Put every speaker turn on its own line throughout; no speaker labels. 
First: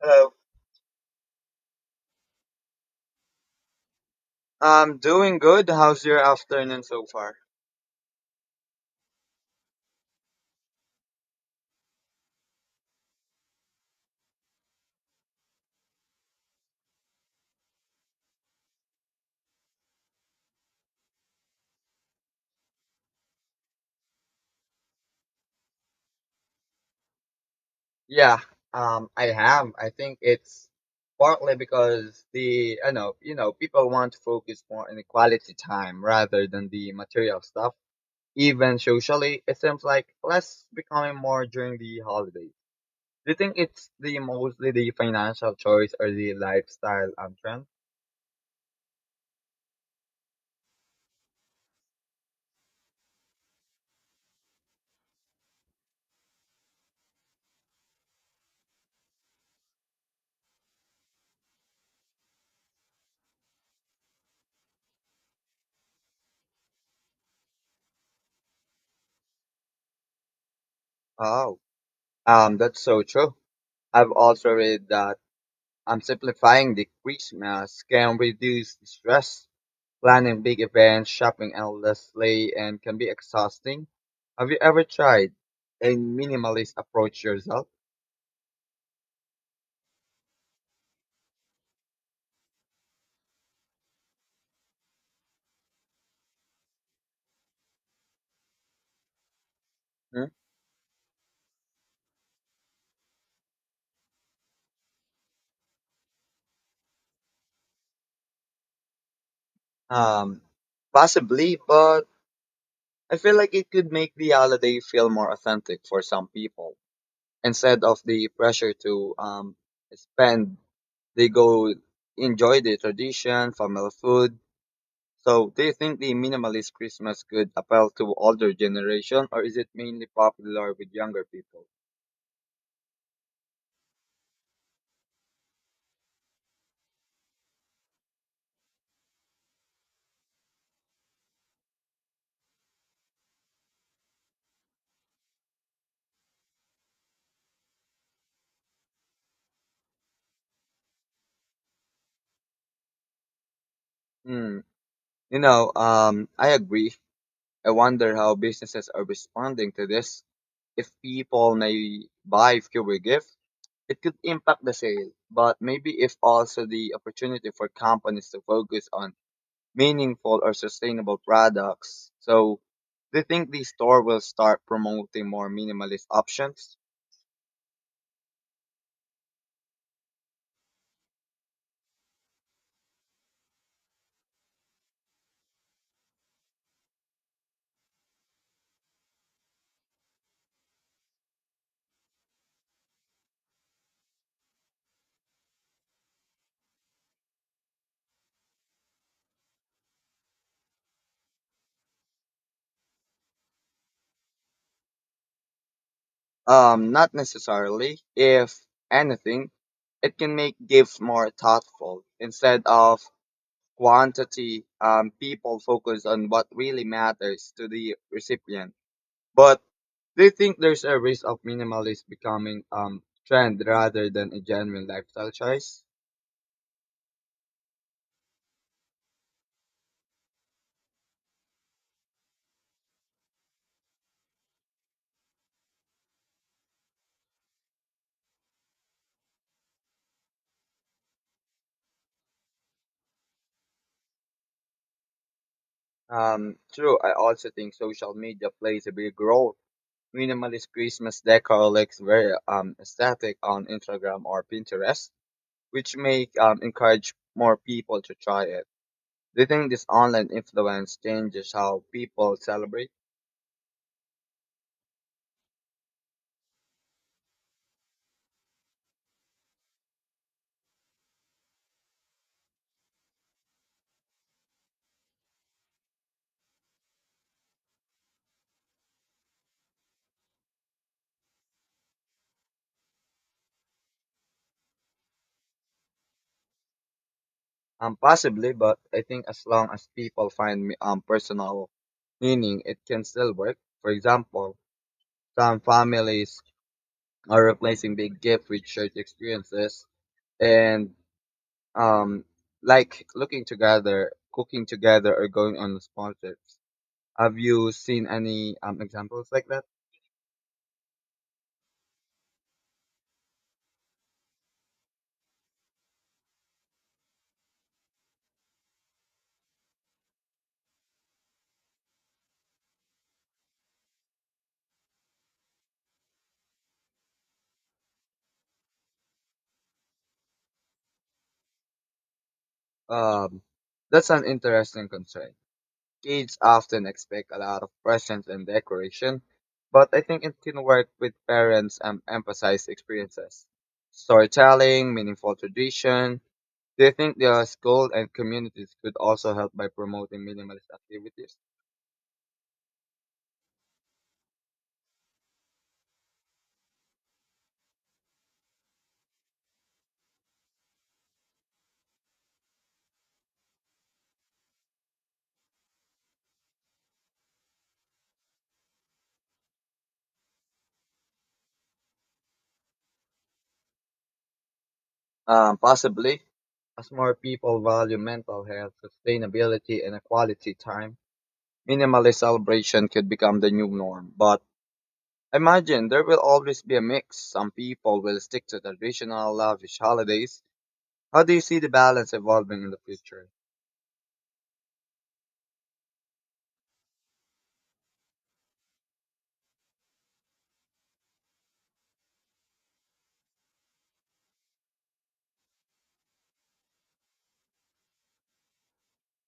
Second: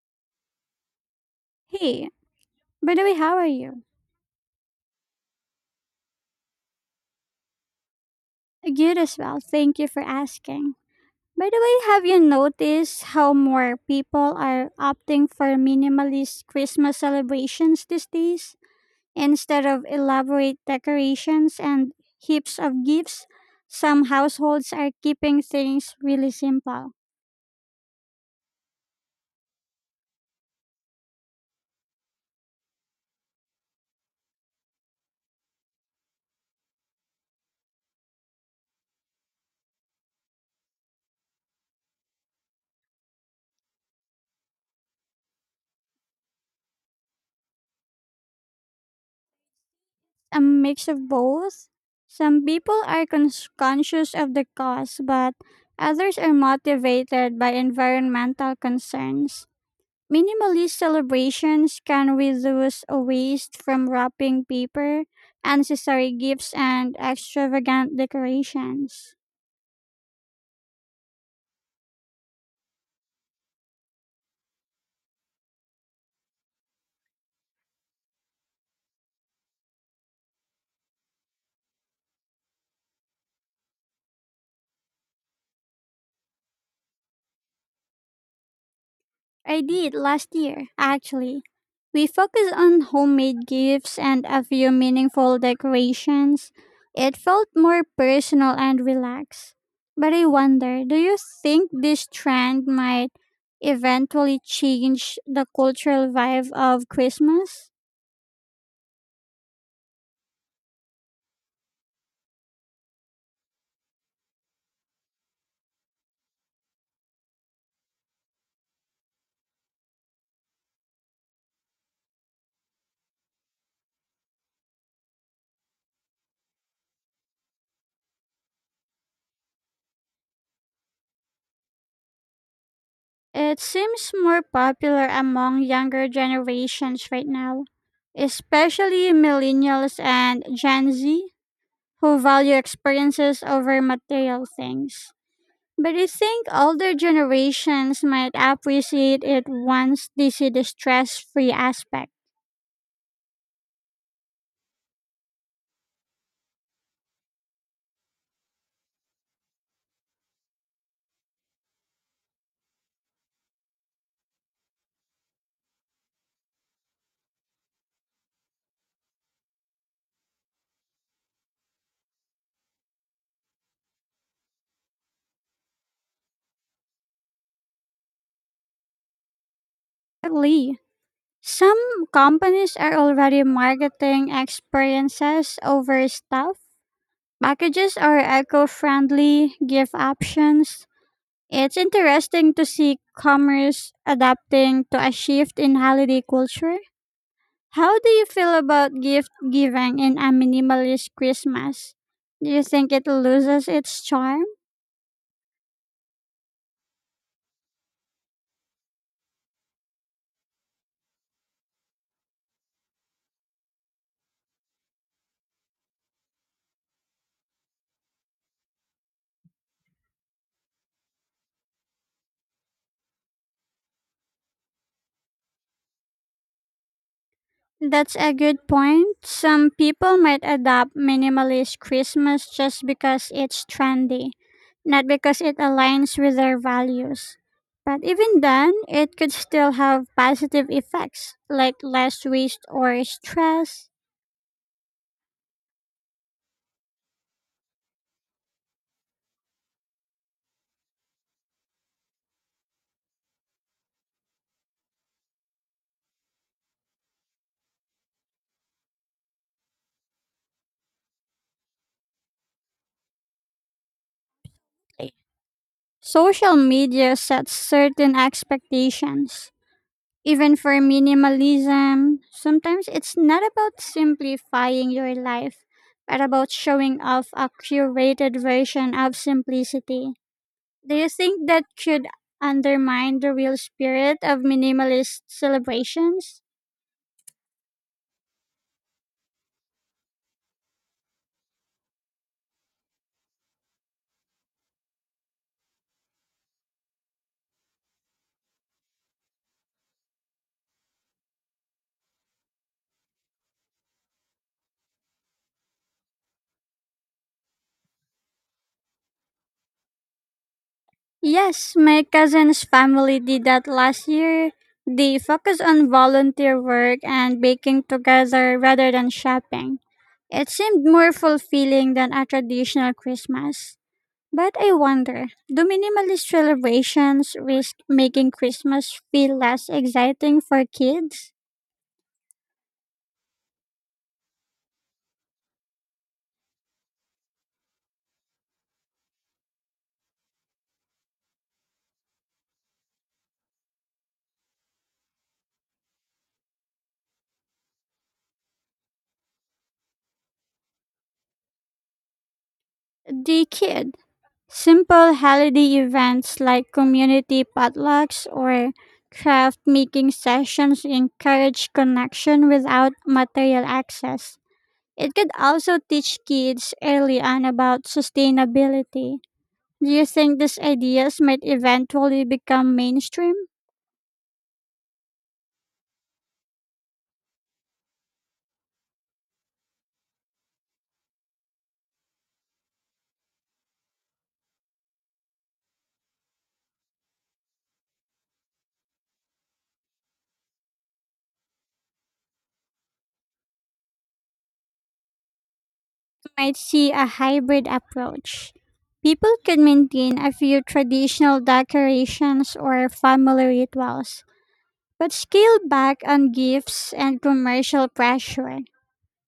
Hello.
Hey, by the way, how are you?
I'm doing good. How's your afternoon so far?
Good as well. Thank you for asking. By the way, have you noticed how more people are opting for minimalist Christmas celebrations these days? Instead of elaborate decorations and heaps of gifts, some households are keeping things really simple.
Yeah, I have. I think it's partly because the I know you know people want to focus more on the quality time rather than the material stuff. Even socially, it seems like less becoming more during the holidays. Do you think it's the mostly the financial choice or the lifestyle trend?
A mix of both. Some people are conscious of the cost, but others are motivated by environmental concerns. Minimalist celebrations can reduce a waste from wrapping paper, unnecessary gifts, and extravagant decorations.
Oh, that's so true. I've also read that simplifying the Christmas can reduce the stress. Planning big events, shopping endlessly, and can be exhausting. Have you ever tried a minimalist approach yourself?
I did last year, actually. We focused on homemade gifts and a few meaningful decorations. It felt more personal and relaxed. But I
Hmm?
wonder, do you think this trend might eventually change the cultural vibe of Christmas?
Um, Possibly, but I feel like it could make the holiday feel more authentic for some people. Instead of the pressure to spend, they go enjoy the tradition, family food. So, do you think the minimalist Christmas could appeal to older generation, or is it mainly popular with younger people?
It seems more popular among younger generations right now, especially millennials and Gen Z, who value experiences over material things. But I think older generations might appreciate it once they see the stress free aspect.
Hmm. You know, I agree. I wonder how businesses are responding to this. If people may buy fewer gifts, it could impact the sale, but maybe if also the opportunity for companies to focus on meaningful or sustainable products. So, do you think the store will start promoting more minimalist options?
Lee. Some companies are already marketing experiences over stuff. Packages are eco friendly, gift options. It's interesting to see commerce adapting to a shift in holiday culture. How do you feel about gift giving in a minimalist Christmas? Do you think it loses its charm?
Not necessarily. If anything, it can make gifts more thoughtful instead of quantity, people focus on what really matters to the recipient. But do you think there's a risk of minimalist becoming trend rather than a genuine lifestyle choice?
That's a good point. Some people might adopt minimalist Christmas just because it's trendy, not because it aligns with their values. But even then, it could still have positive effects like less waste or stress.
True. I also think social media plays a big role. Minimalist Christmas decor looks very aesthetic on Instagram or Pinterest, which may encourage more people to try it. Do you think this online influence changes how people celebrate?
Social media sets certain expectations. Even for minimalism, sometimes it's not about simplifying your life, but about showing off a curated version of simplicity. Do you think that could undermine the real spirit of minimalist celebrations?
Possibly, but I think as long as people find personal meaning, it can still work. For example, some families are replacing big gifts with shared experiences, and um, like looking together, cooking together, or going on small trips. Have you seen any examples like that?
Yes, my cousin's family did that last year. They focused on volunteer work and baking together rather than shopping. It seemed more fulfilling than a traditional Christmas. But I wonder, do minimalist celebrations risk making Christmas feel less exciting for kids?
Um, that's an interesting concern. Kids often expect a lot of presents and decoration, but I think it can work with parents and emphasize experiences. Storytelling, meaningful tradition. Do you think the school and communities could also help by promoting minimalist activities?
The kid. Simple holiday events like community potlucks or craft making sessions encourage connection without material access. It could also teach kids early on about sustainability. Do you think these ideas might eventually become mainstream?
Possibly. As more people value mental health, sustainability, and quality time, minimalist celebration could become the new norm. But imagine there will always be a mix. Some people will stick to traditional lavish holidays. How do you see the balance evolving in the future?
Might see a hybrid approach. People could maintain a few traditional decorations or family rituals, but scale back on gifts and commercial pressure.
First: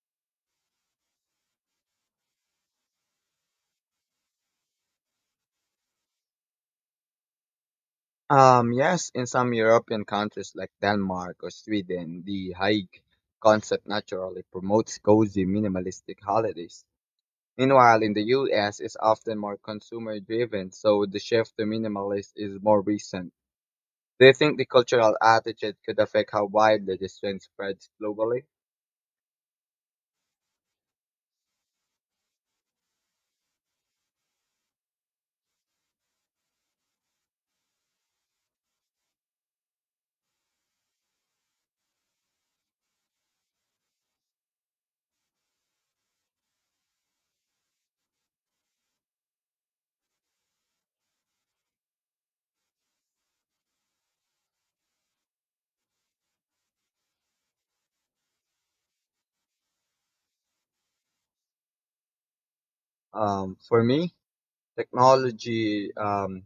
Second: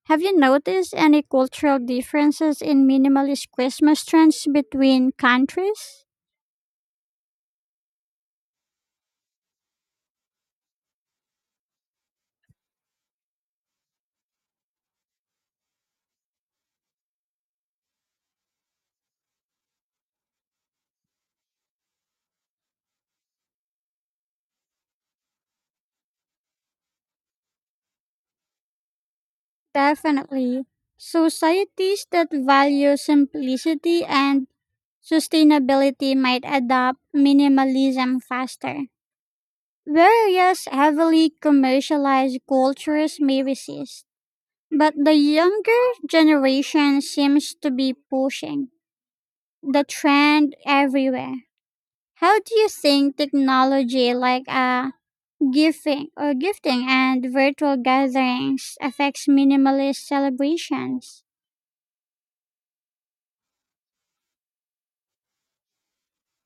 Have you noticed any cultural differences in minimalist Christmas trends between countries?
Yes, in some European countries like Denmark or Sweden, the hike concept naturally promotes cozy minimalistic holidays. Meanwhile, in the US, it's often more consumer driven, so the shift to minimalist is more recent. Do you think the cultural attitude could affect how widely this trend spreads globally?
Definitely. Societies that value simplicity and sustainability might adopt minimalism faster, whereas heavily commercialized cultures may resist. But the younger generation seems to be pushing the trend everywhere. How do you think technology like gifting or gifting and virtual gatherings affects minimalist celebrations?
For me, technology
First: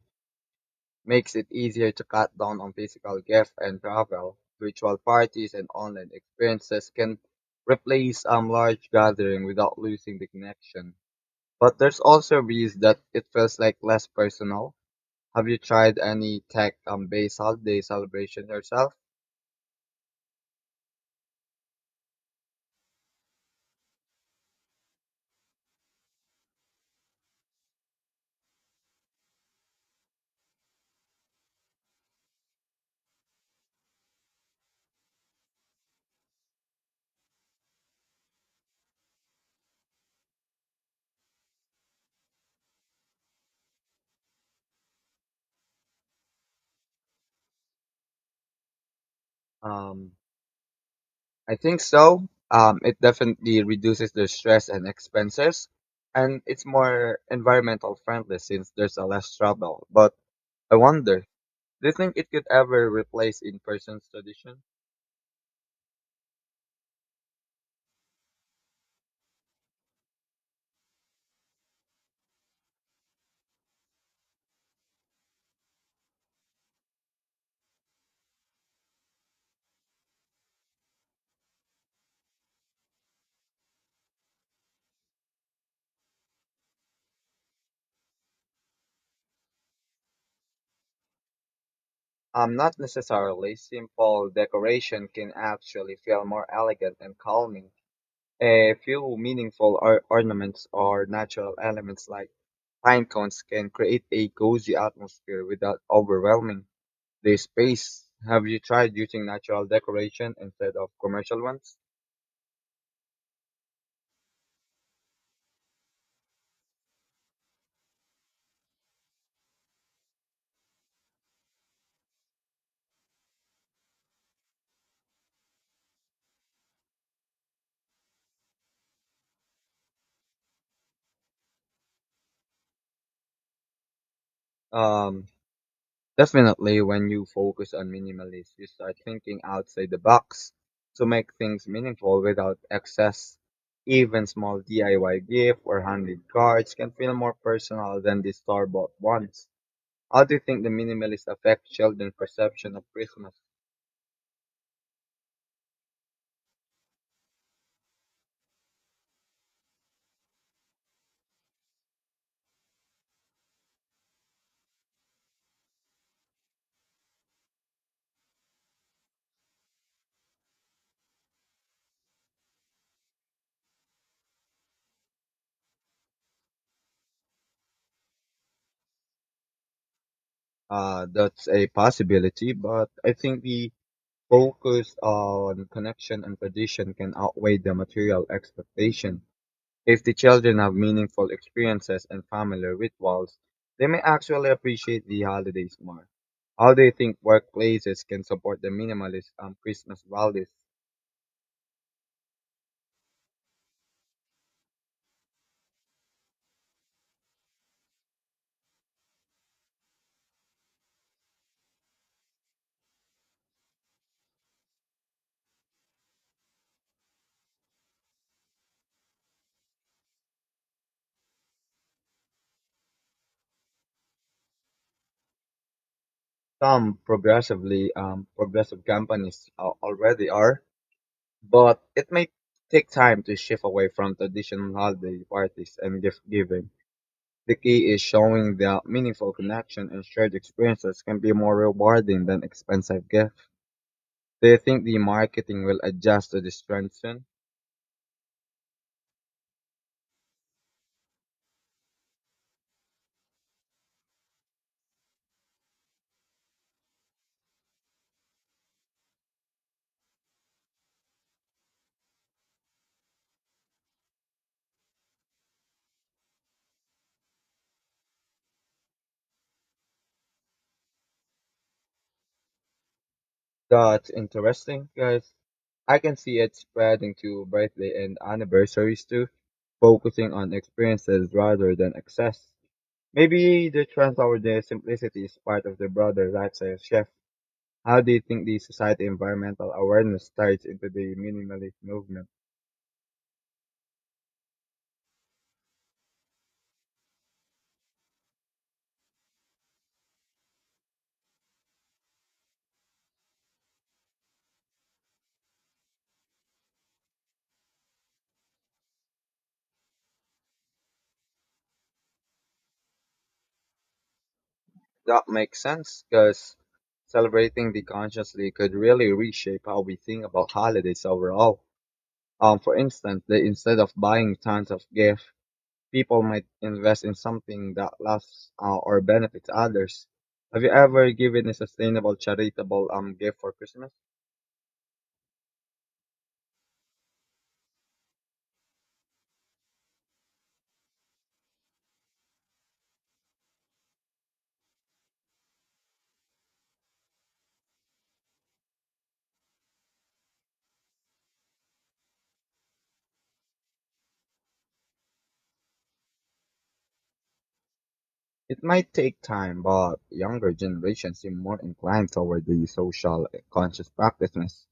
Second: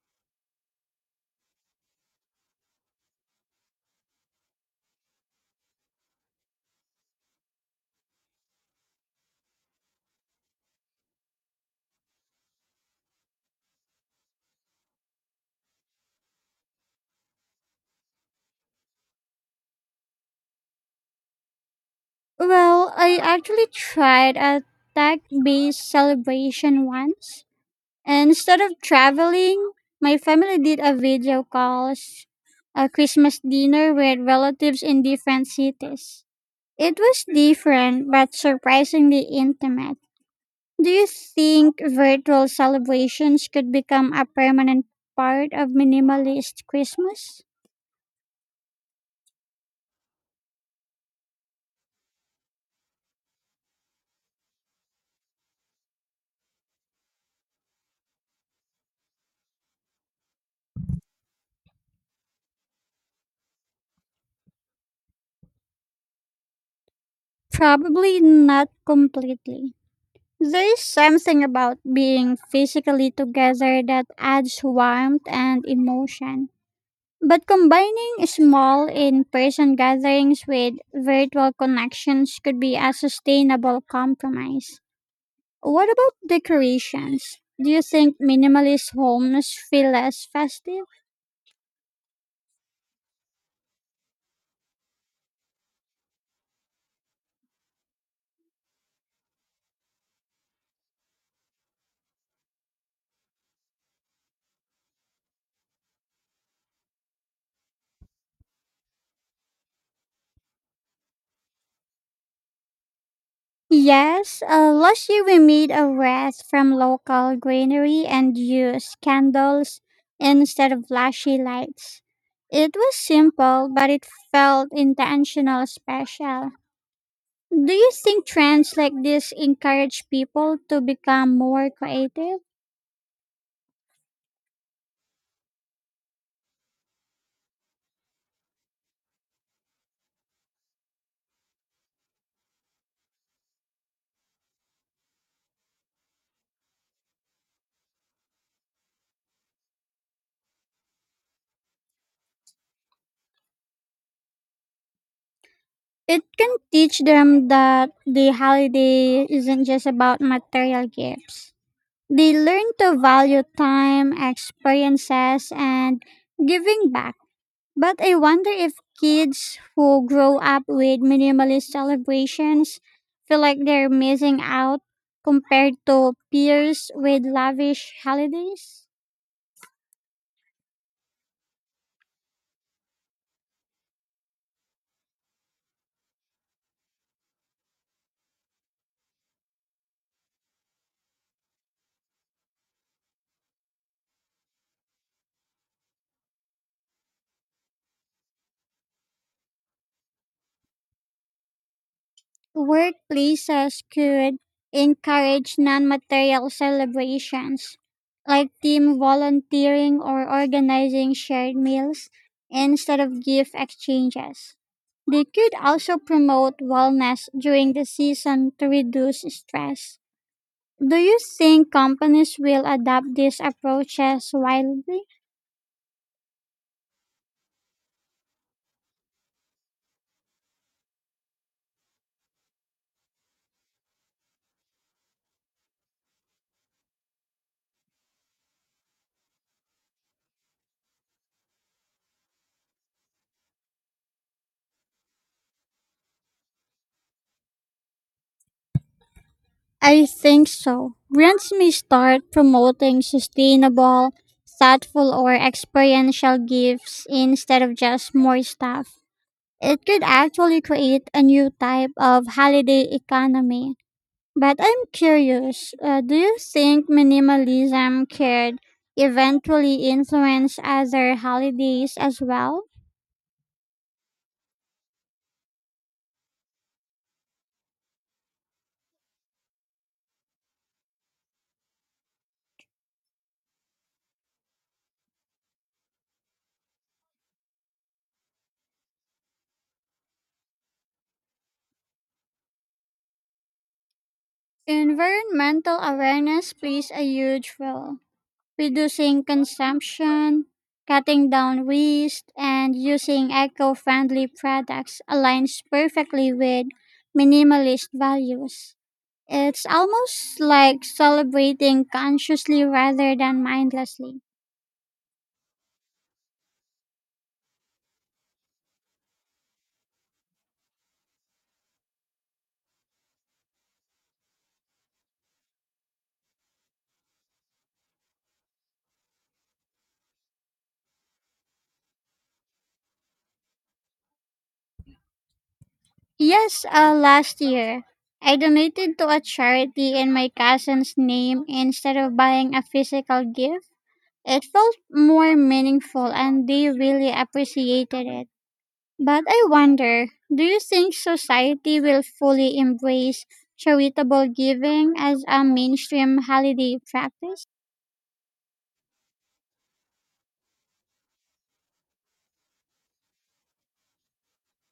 makes it easier to cut down on physical gifts and travel. Virtual parties and online experiences can replace large gathering without losing the connection. But there's also a risk that it feels like less personal. Have you tried any tech based holiday celebration yourself?
Well, I actually tried a tech based celebration once. And instead of traveling, my family did a video calls, a Christmas dinner with relatives in different cities. It was different, but surprisingly intimate. Do you think virtual celebrations could become a permanent part of minimalist Christmas?
Um, I think so. It definitely reduces the stress and expenses, and it's more environmental friendly since there's a less travel. But I wonder, do you think it could ever replace in-person tradition?
Probably not completely. There is something about being physically together that adds warmth and emotion. But combining small in person gatherings with virtual connections could be a sustainable compromise. What about decorations? Do you think minimalist homes feel less festive?
Not necessarily. Simple decoration can actually feel more elegant and calming. A few meaningful ornaments or natural elements like pine cones can create a cozy atmosphere without overwhelming the space. Have you tried using natural decoration instead of commercial ones?
Yes, last year we made a wreath from local greenery and used candles instead of flashy lights. It was simple, but it felt intentional special. Do you think trends like this encourage people to become more creative?
Um, Definitely, when you focus on minimalism, you start thinking outside the box to make things meaningful without excess. Even small DIY gift or handmade cards can feel more personal than the store-bought ones. How do you think the minimalist affect children's perception of Christmas?
It can teach them that the holiday isn't just about material gifts. They learn to value time, experiences, and giving back. But I wonder if kids who grow up with minimalist celebrations feel like they're missing out compared to peers with lavish holidays.
That's a possibility, but I think the focus on connection and tradition can outweigh the material expectation. If the children have meaningful experiences and family rituals, they may actually appreciate the holidays more. How do you think workplaces can support the minimalist Christmas values?
Workplaces could encourage non material celebrations like team volunteering or organizing shared meals instead of gift exchanges. They could also promote wellness during the season to reduce stress. Do you think companies will adopt these approaches widely?
Some progressive companies already are, but it may take time to shift away from traditional holiday parties and gift giving. The key is showing that meaningful connection and shared experiences can be more rewarding than expensive gifts. Do you think the marketing will adjust to this transition?
I think so. Brands may start promoting sustainable, thoughtful, or experiential gifts instead of just more stuff. It could actually create a new type of holiday economy. But I'm curious, do you think minimalism could eventually influence other holidays as well?
That's interesting because I can see it spreading to birthday and anniversaries too, focusing on experiences rather than access. Maybe the trend toward the simplicity is part of the broader lifestyle shift. How do you think the society environmental awareness ties into the minimalist movement?
Environmental awareness plays a huge role, reducing consumption, cutting down waste, and using eco friendly products aligns perfectly with minimalist values. It's almost like celebrating consciously rather than mindlessly.
That makes sense because celebrating the consciously could really reshape how we think about holidays overall. For instance, they instead of buying tons of gifts, people might invest in something that lasts or benefits others. Have you ever given a sustainable charitable gift for Christmas?
Yes, last year, I donated to a charity in my cousin's name instead of buying a physical gift. It felt more meaningful and they really appreciated it. But I wonder, do you think society will fully embrace charitable giving as a mainstream holiday practice?
It might take time, but younger generations seem more inclined toward the social conscious practices.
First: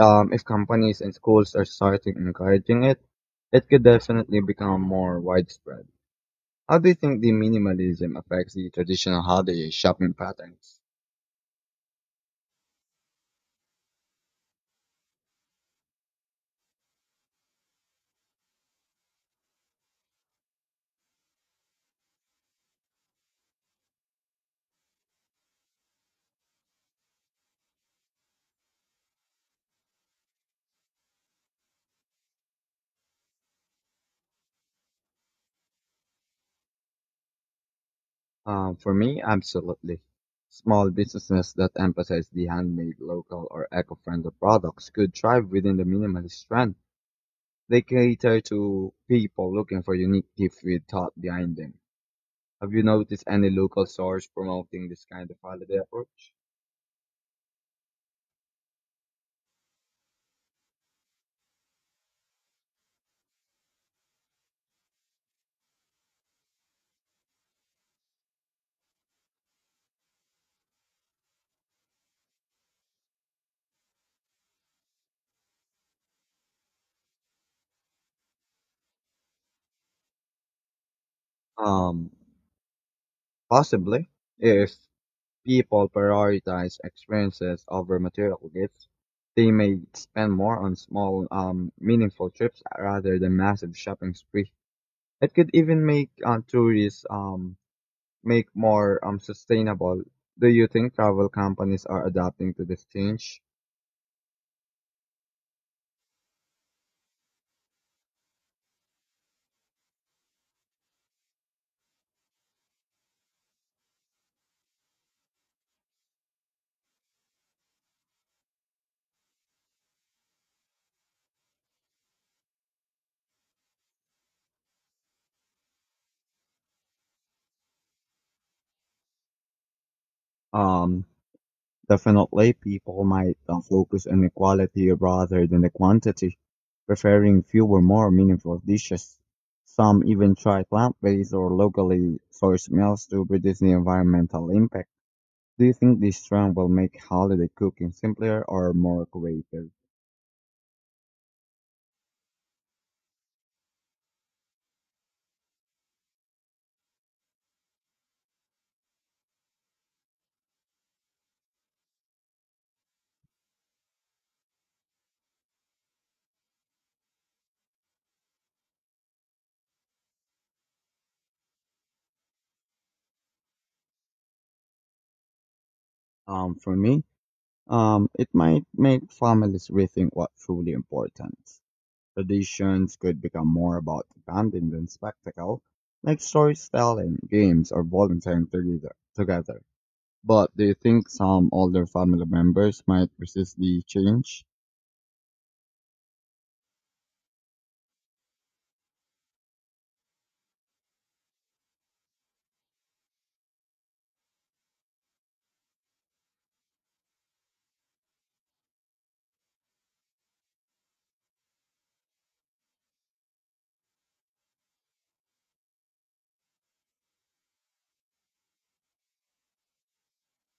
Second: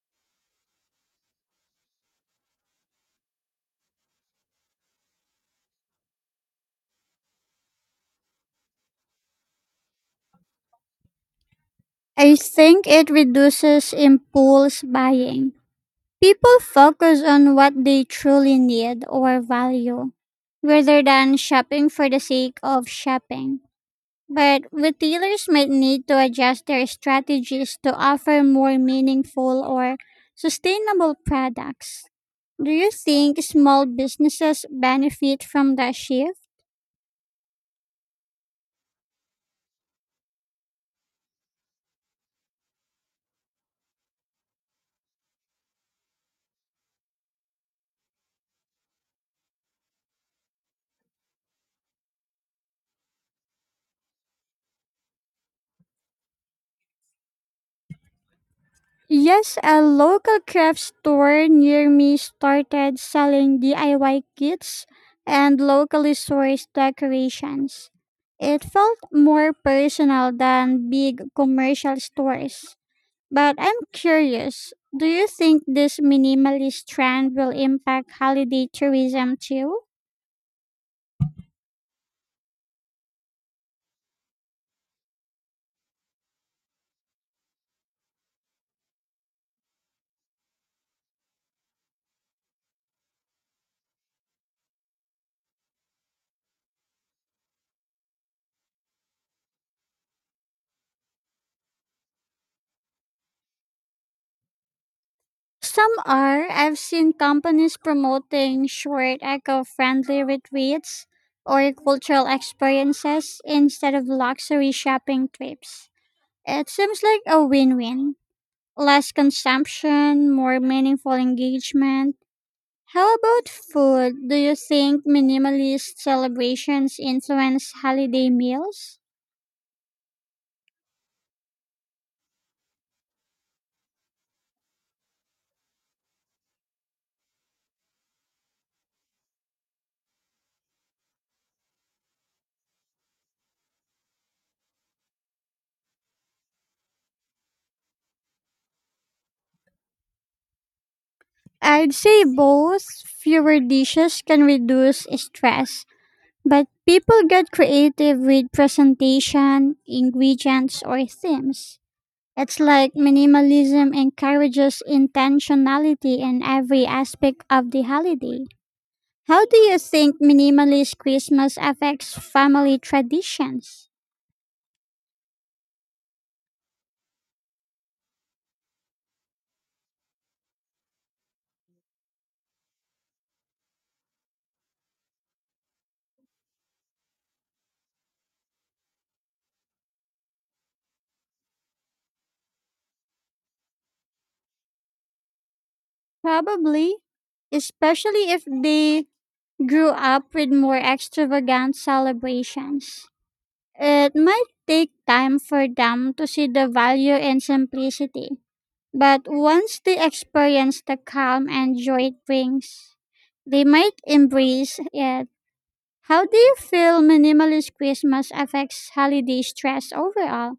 If companies and schools are starting encouraging it, it could definitely become more widespread. How do you think the minimalism affects the traditional holiday shopping patterns?
I think it reduces impulse buying. People focus on what they truly need or value rather than shopping for the sake of shopping. But retailers might need to adjust their strategies to offer more meaningful or sustainable products. Do you think small businesses benefit from that shift?
For me, absolutely. Small businesses that emphasize the handmade, local, or eco-friendly products could thrive within the minimalist trend. They cater to people looking for unique gifts with thought behind them. Have you noticed any local stores promoting this kind of holiday approach?
Yes, a local craft store near me started selling DIY kits and locally sourced decorations. It felt more personal than big commercial stores. But I'm curious, do you think this minimalist trend will impact holiday tourism too?
Um, Possibly. If people prioritize experiences over material gifts, they may spend more on small, meaningful trips rather than massive shopping spree. It could even make tourists make more sustainable. Do you think travel companies are adapting to this change?
Some are. I've seen companies promoting short eco friendly retreats or cultural experiences instead of luxury shopping trips. It seems like a win win. Less consumption, more meaningful engagement. How about food? Do you think minimalist celebrations influence holiday meals?
Um, Definitely, people might focus on the quality rather than the quantity, preferring fewer more meaningful dishes. Some even try plant-based or locally sourced meals to reduce the environmental impact. Do you think this trend will make holiday cooking simpler or more creative?
I'd say both. Fewer dishes can reduce stress, but people get creative with presentation, ingredients, or themes. It's like minimalism encourages intentionality in every aspect of the holiday. How do you think minimalist Christmas affects family traditions?
For me, it might make families rethink what's truly important. Traditions could become more about bonding than spectacle, like storytelling, games, or volunteering together. But do you think some older family members might resist the change?
Probably, especially if they grew up with more extravagant celebrations. It might take time for them to see the value in simplicity, but once they experience the calm and joy it brings, they might embrace it. How do you feel minimalist Christmas affects holiday stress overall?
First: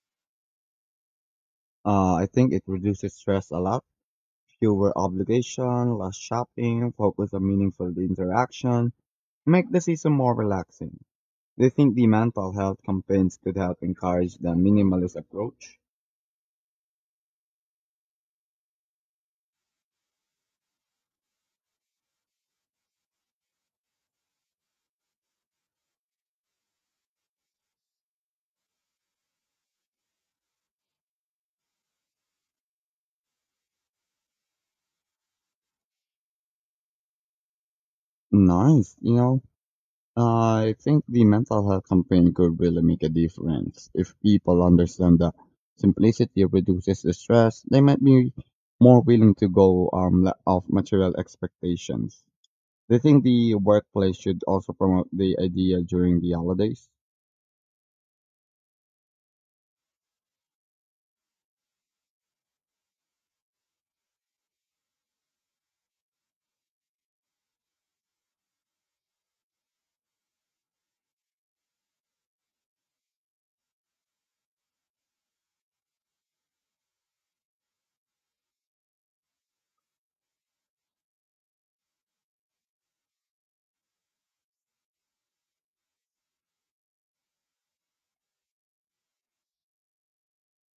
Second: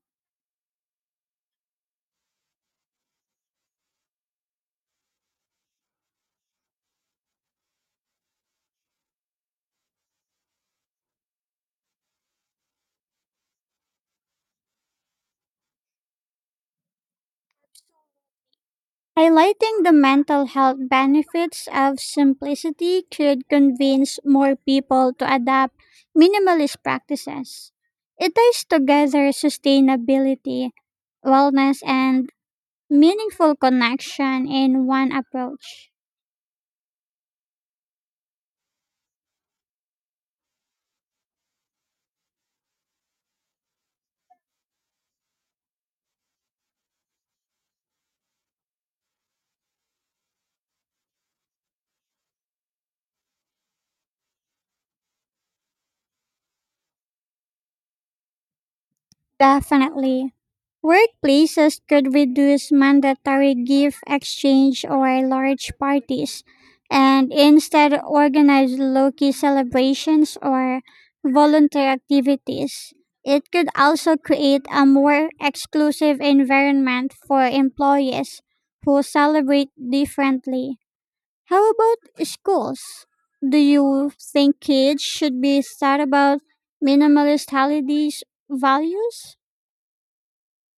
I think it reduces stress a lot. Fewer obligation, less shopping, focus on meaningful interaction, make the season more relaxing. Do you think the mental health campaigns could help encourage the minimalist approach?
Highlighting the mental health benefits of simplicity could convince more people to adopt minimalist practices. It ties together sustainability, wellness, and meaningful connection in one approach.
Nice. You know, I think the mental health campaign could really make a difference. If people understand that simplicity reduces the stress, they might be more willing to go off material expectations. Do you think the workplace should also promote the idea during the holidays?
Definitely. Workplaces could reduce mandatory gift exchange or large parties and instead organize low key celebrations or volunteer activities. It could also create a more exclusive environment for employees who celebrate differently. How about schools? Do you think kids should be taught about minimalist holidays values?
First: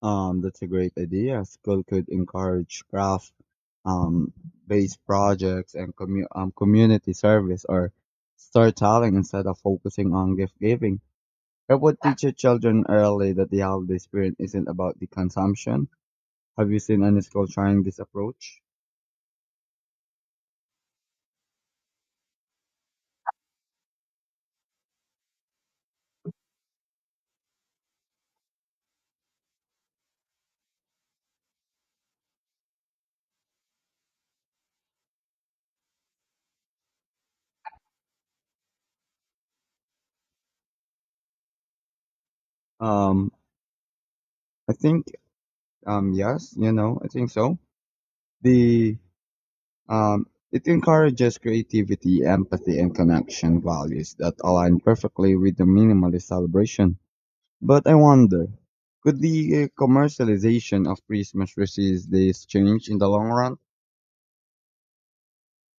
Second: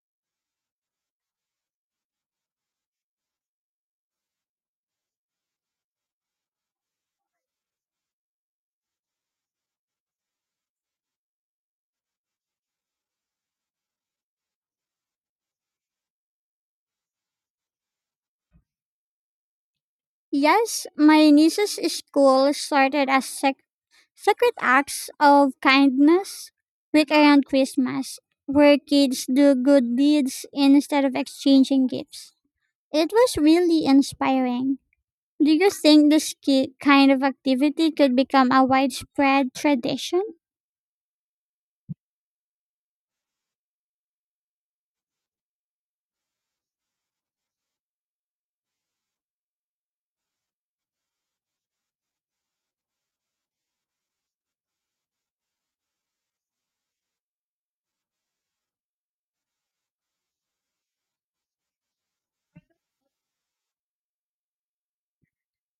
That's a great idea. School could encourage craft um based projects and community service or storytelling instead of focusing on gift giving. I would teach your children early that the holiday spirit isn't about the consumption. Have you seen any school trying this approach?
Yes, my niece's school started as secret acts of kindness week around Christmas, where kids do good deeds instead of exchanging gifts. It was really inspiring. Do you think this kind of activity could become a widespread tradition?
Um, I think yes, you know, I think so. The It encourages creativity, empathy, and connection values that align perfectly with the minimalist celebration. But I wonder, could the commercialization of Christmas resist this change in the long run?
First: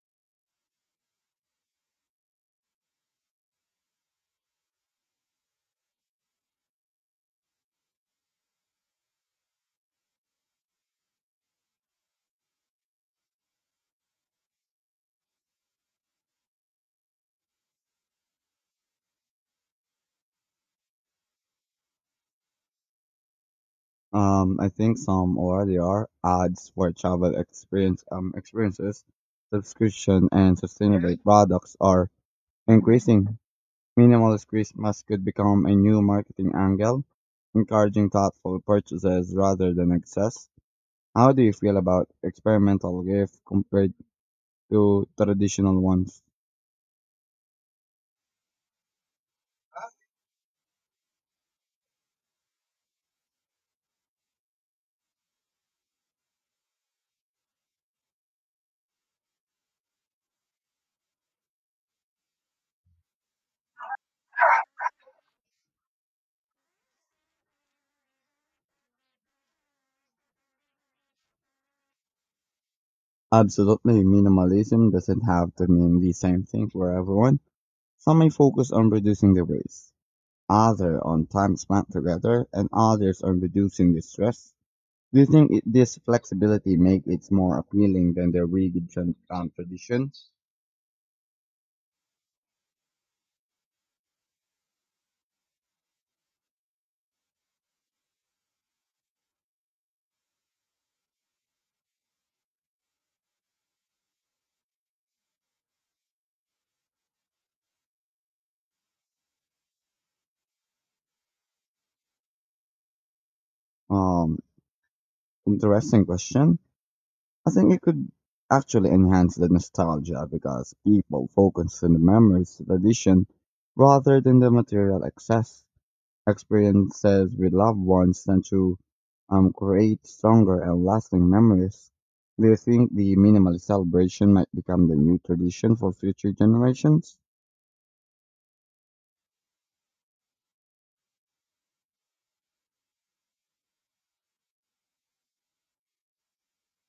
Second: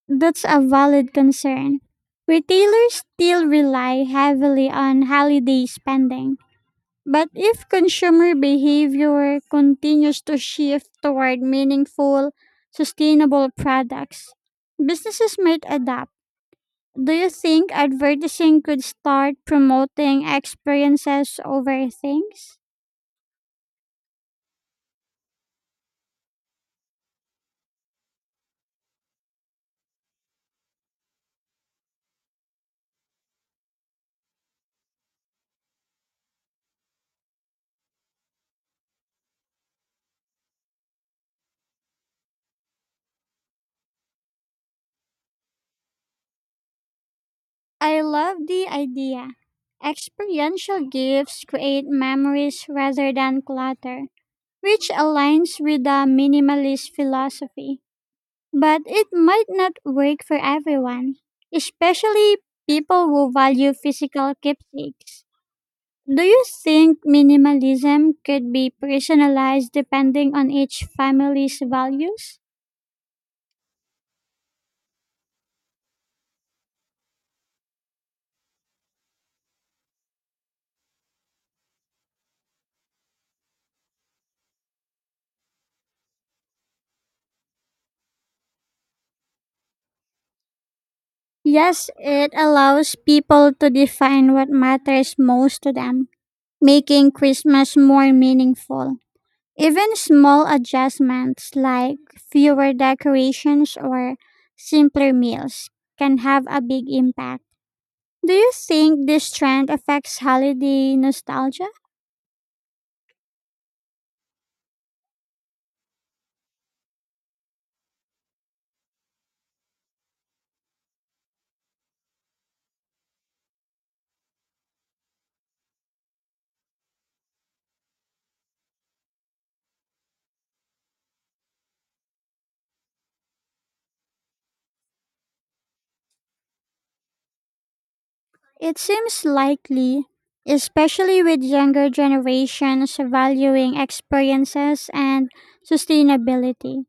That's a valid concern. Retailers still rely heavily on holiday spending. But if consumer behavior continues to shift toward meaningful, sustainable products, businesses might adapt. Do you think advertising could start promoting experiences over things?
I think some already are ads for travel experiences, subscription and sustainable products are increasing. Minimalist Christmas could become a new marketing angle, encouraging thoughtful purchases rather than excess. How do you feel about experimental gifts compared to traditional ones?
I love the idea. Experiential gifts create memories rather than clutter, which aligns with the minimalist philosophy. But it might not work for everyone, especially people who value physical keepsakes. Do you think minimalism could be personalized depending on each family's values?
Absolutely, minimalism doesn't have to mean the same thing for everyone. Some may focus on reducing the waste, others on time spent together, and others on reducing the stress? Do you think it, this flexibility makes it more appealing than the rigid traditions?
Yes, it allows people to define what matters most to them, making Christmas more meaningful. Even small adjustments like fewer decorations or simpler meals can have a big impact. Do you think this trend affects holiday nostalgia?
Um, Interesting question. I think it could actually enhance the nostalgia because people focus on the memories, tradition, rather than the material excess. Experiences with loved ones tend to create stronger and lasting memories. Do you think the minimal celebration might become the new tradition for future generations?
It seems likely, especially with younger generations valuing experiences and sustainability.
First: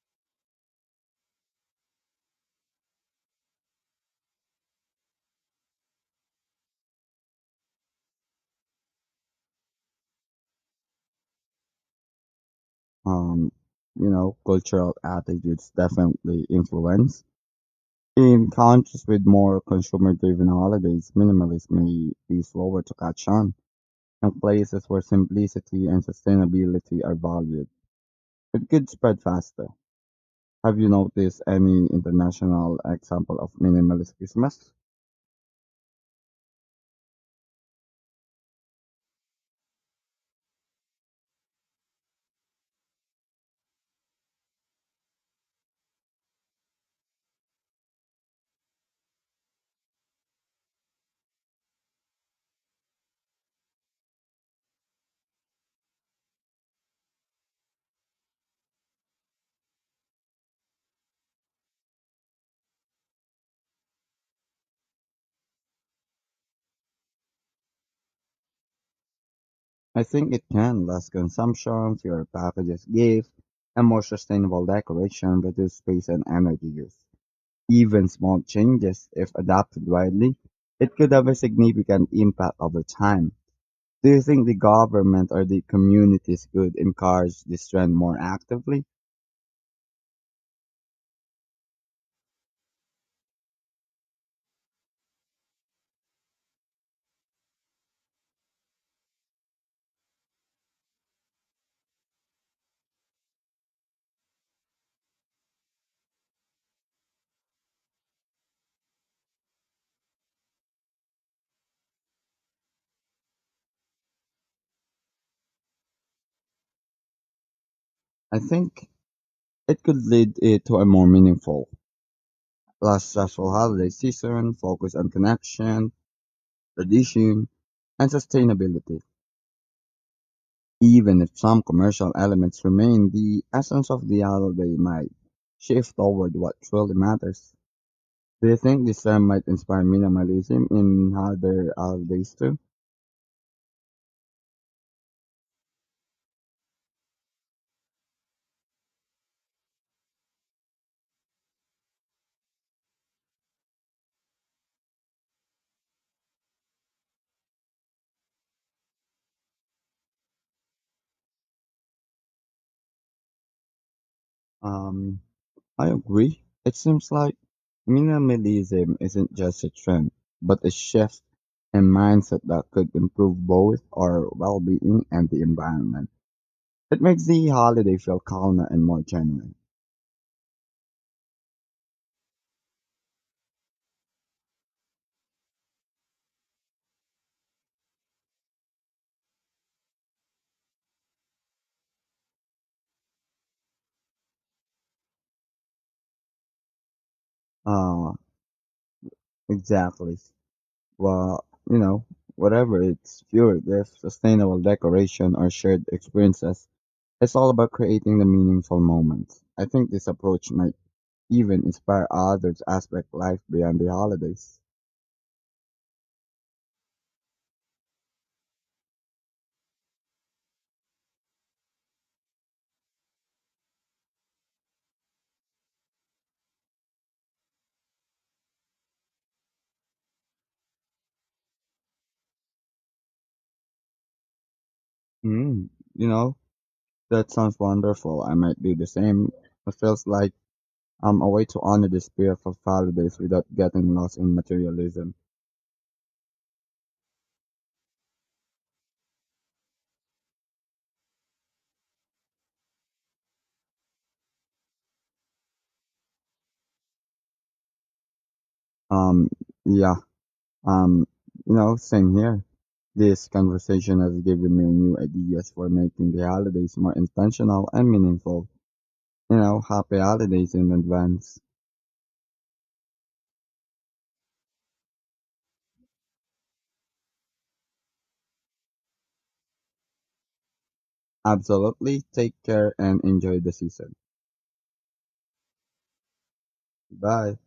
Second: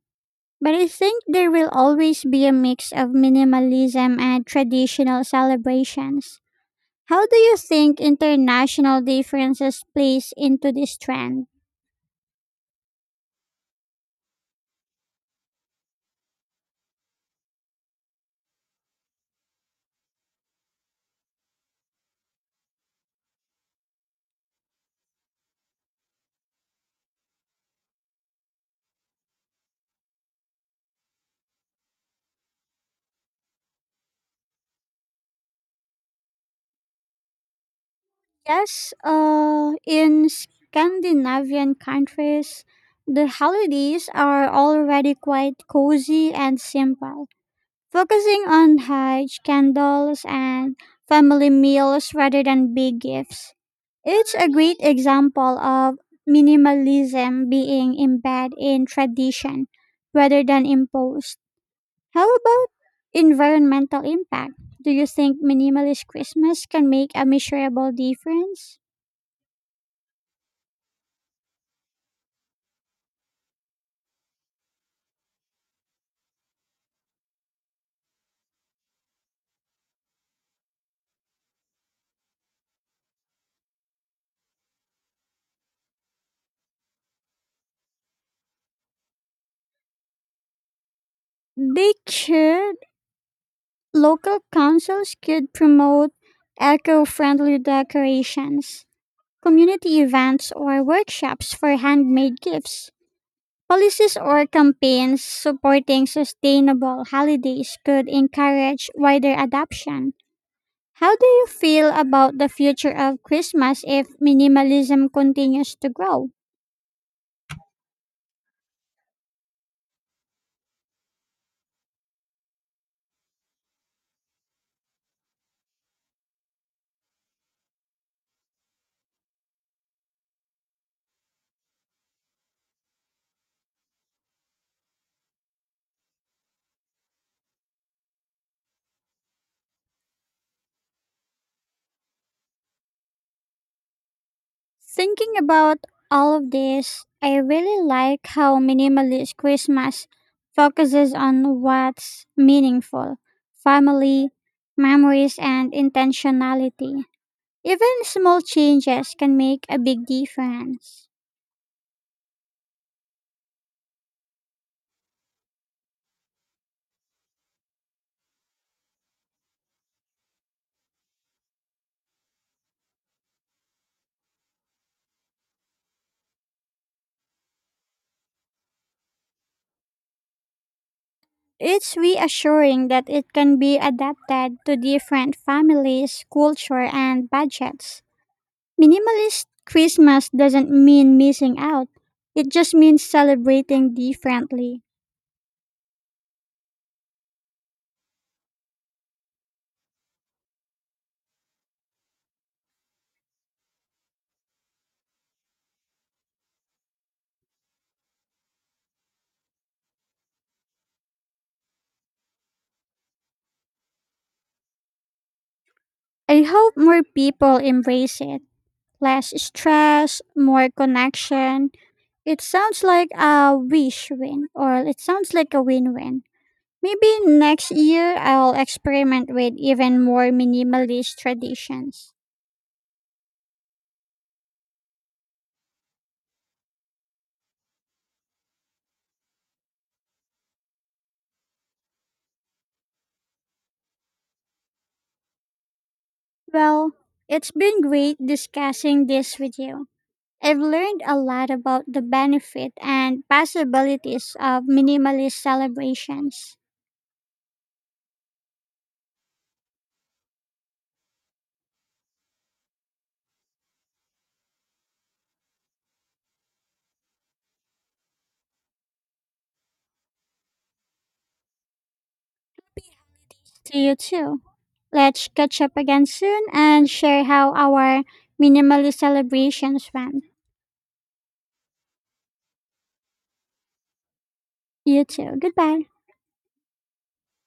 But I think there will always be a mix of minimalism and traditional celebrations. How do you think international differences plays into this trend?
Um, you know, cultural attitudes definitely influence. In countries with more consumer driven holidays, minimalism may be slower to catch on, and places where simplicity and sustainability are valued. It could spread faster. Have you noticed any international example of minimalist Christmas?
Yes, in Scandinavian countries, the holidays are already quite cozy and simple, focusing on haj, candles, and family meals rather than big gifts. It's a great example of minimalism being embedded in tradition rather than imposed. How about environmental impact? Do you think minimalist Christmas can make a measurable difference?
I think it can less consumption, fewer packages, gifts, and more sustainable decoration reduce space and energy use. Even small changes, if adopted widely, it could have a significant impact over time. Do you think the government or the communities could encourage this trend more actively?
They could. Local councils could promote eco friendly decorations, community events, or workshops for handmade gifts. Policies or campaigns supporting sustainable holidays could encourage wider adoption. How do you feel about the future of Christmas if minimalism continues to grow?
I think it could lead it to a more meaningful, less stressful holiday season, focus on connection, tradition, and sustainability. Even if some commercial elements remain, the essence of the holiday might shift toward what truly matters. Do you think this term might inspire minimalism in other holidays too?
Thinking about all of this, I really like how minimalist Christmas focuses on what's meaningful: family, memories, and intentionality. Even small changes can make a big difference.
Um, I agree. It seems like minimalism isn't just a trend, but a shift in mindset that could improve both our well-being and the environment. It makes the holiday feel calmer and more genuine.
It's reassuring that it can be adapted to different families, culture, and budgets. Minimalist Christmas doesn't mean missing out, it just means celebrating differently.
Uh, Exactly. Well, you know, whatever it's fueled with, sustainable decoration or shared experiences, it's all about creating the meaningful moments. I think this approach might even inspire others to aspect life beyond the holidays.
I hope more people embrace it. Less stress, more connection. It sounds like a wish win, or it sounds like a win win. Maybe next year I'll experiment with even more minimalist traditions.
Mm, you know, that sounds wonderful. I might do the same. It feels like a way to honor the spirit of holidays without getting lost in materialism.
Well, it's been great discussing this with you. I've learned a lot about the benefit and possibilities of minimalist celebrations.
Um, yeah. Um, you know, same here. This conversation has given me new ideas for making the holidays more intentional and meaningful. You know, happy holidays in advance.
Peace to you too. Let's catch up again soon and share how our minimalist celebrations went.
Absolutely. Take care and enjoy the season.
You too. Goodbye.
Bye.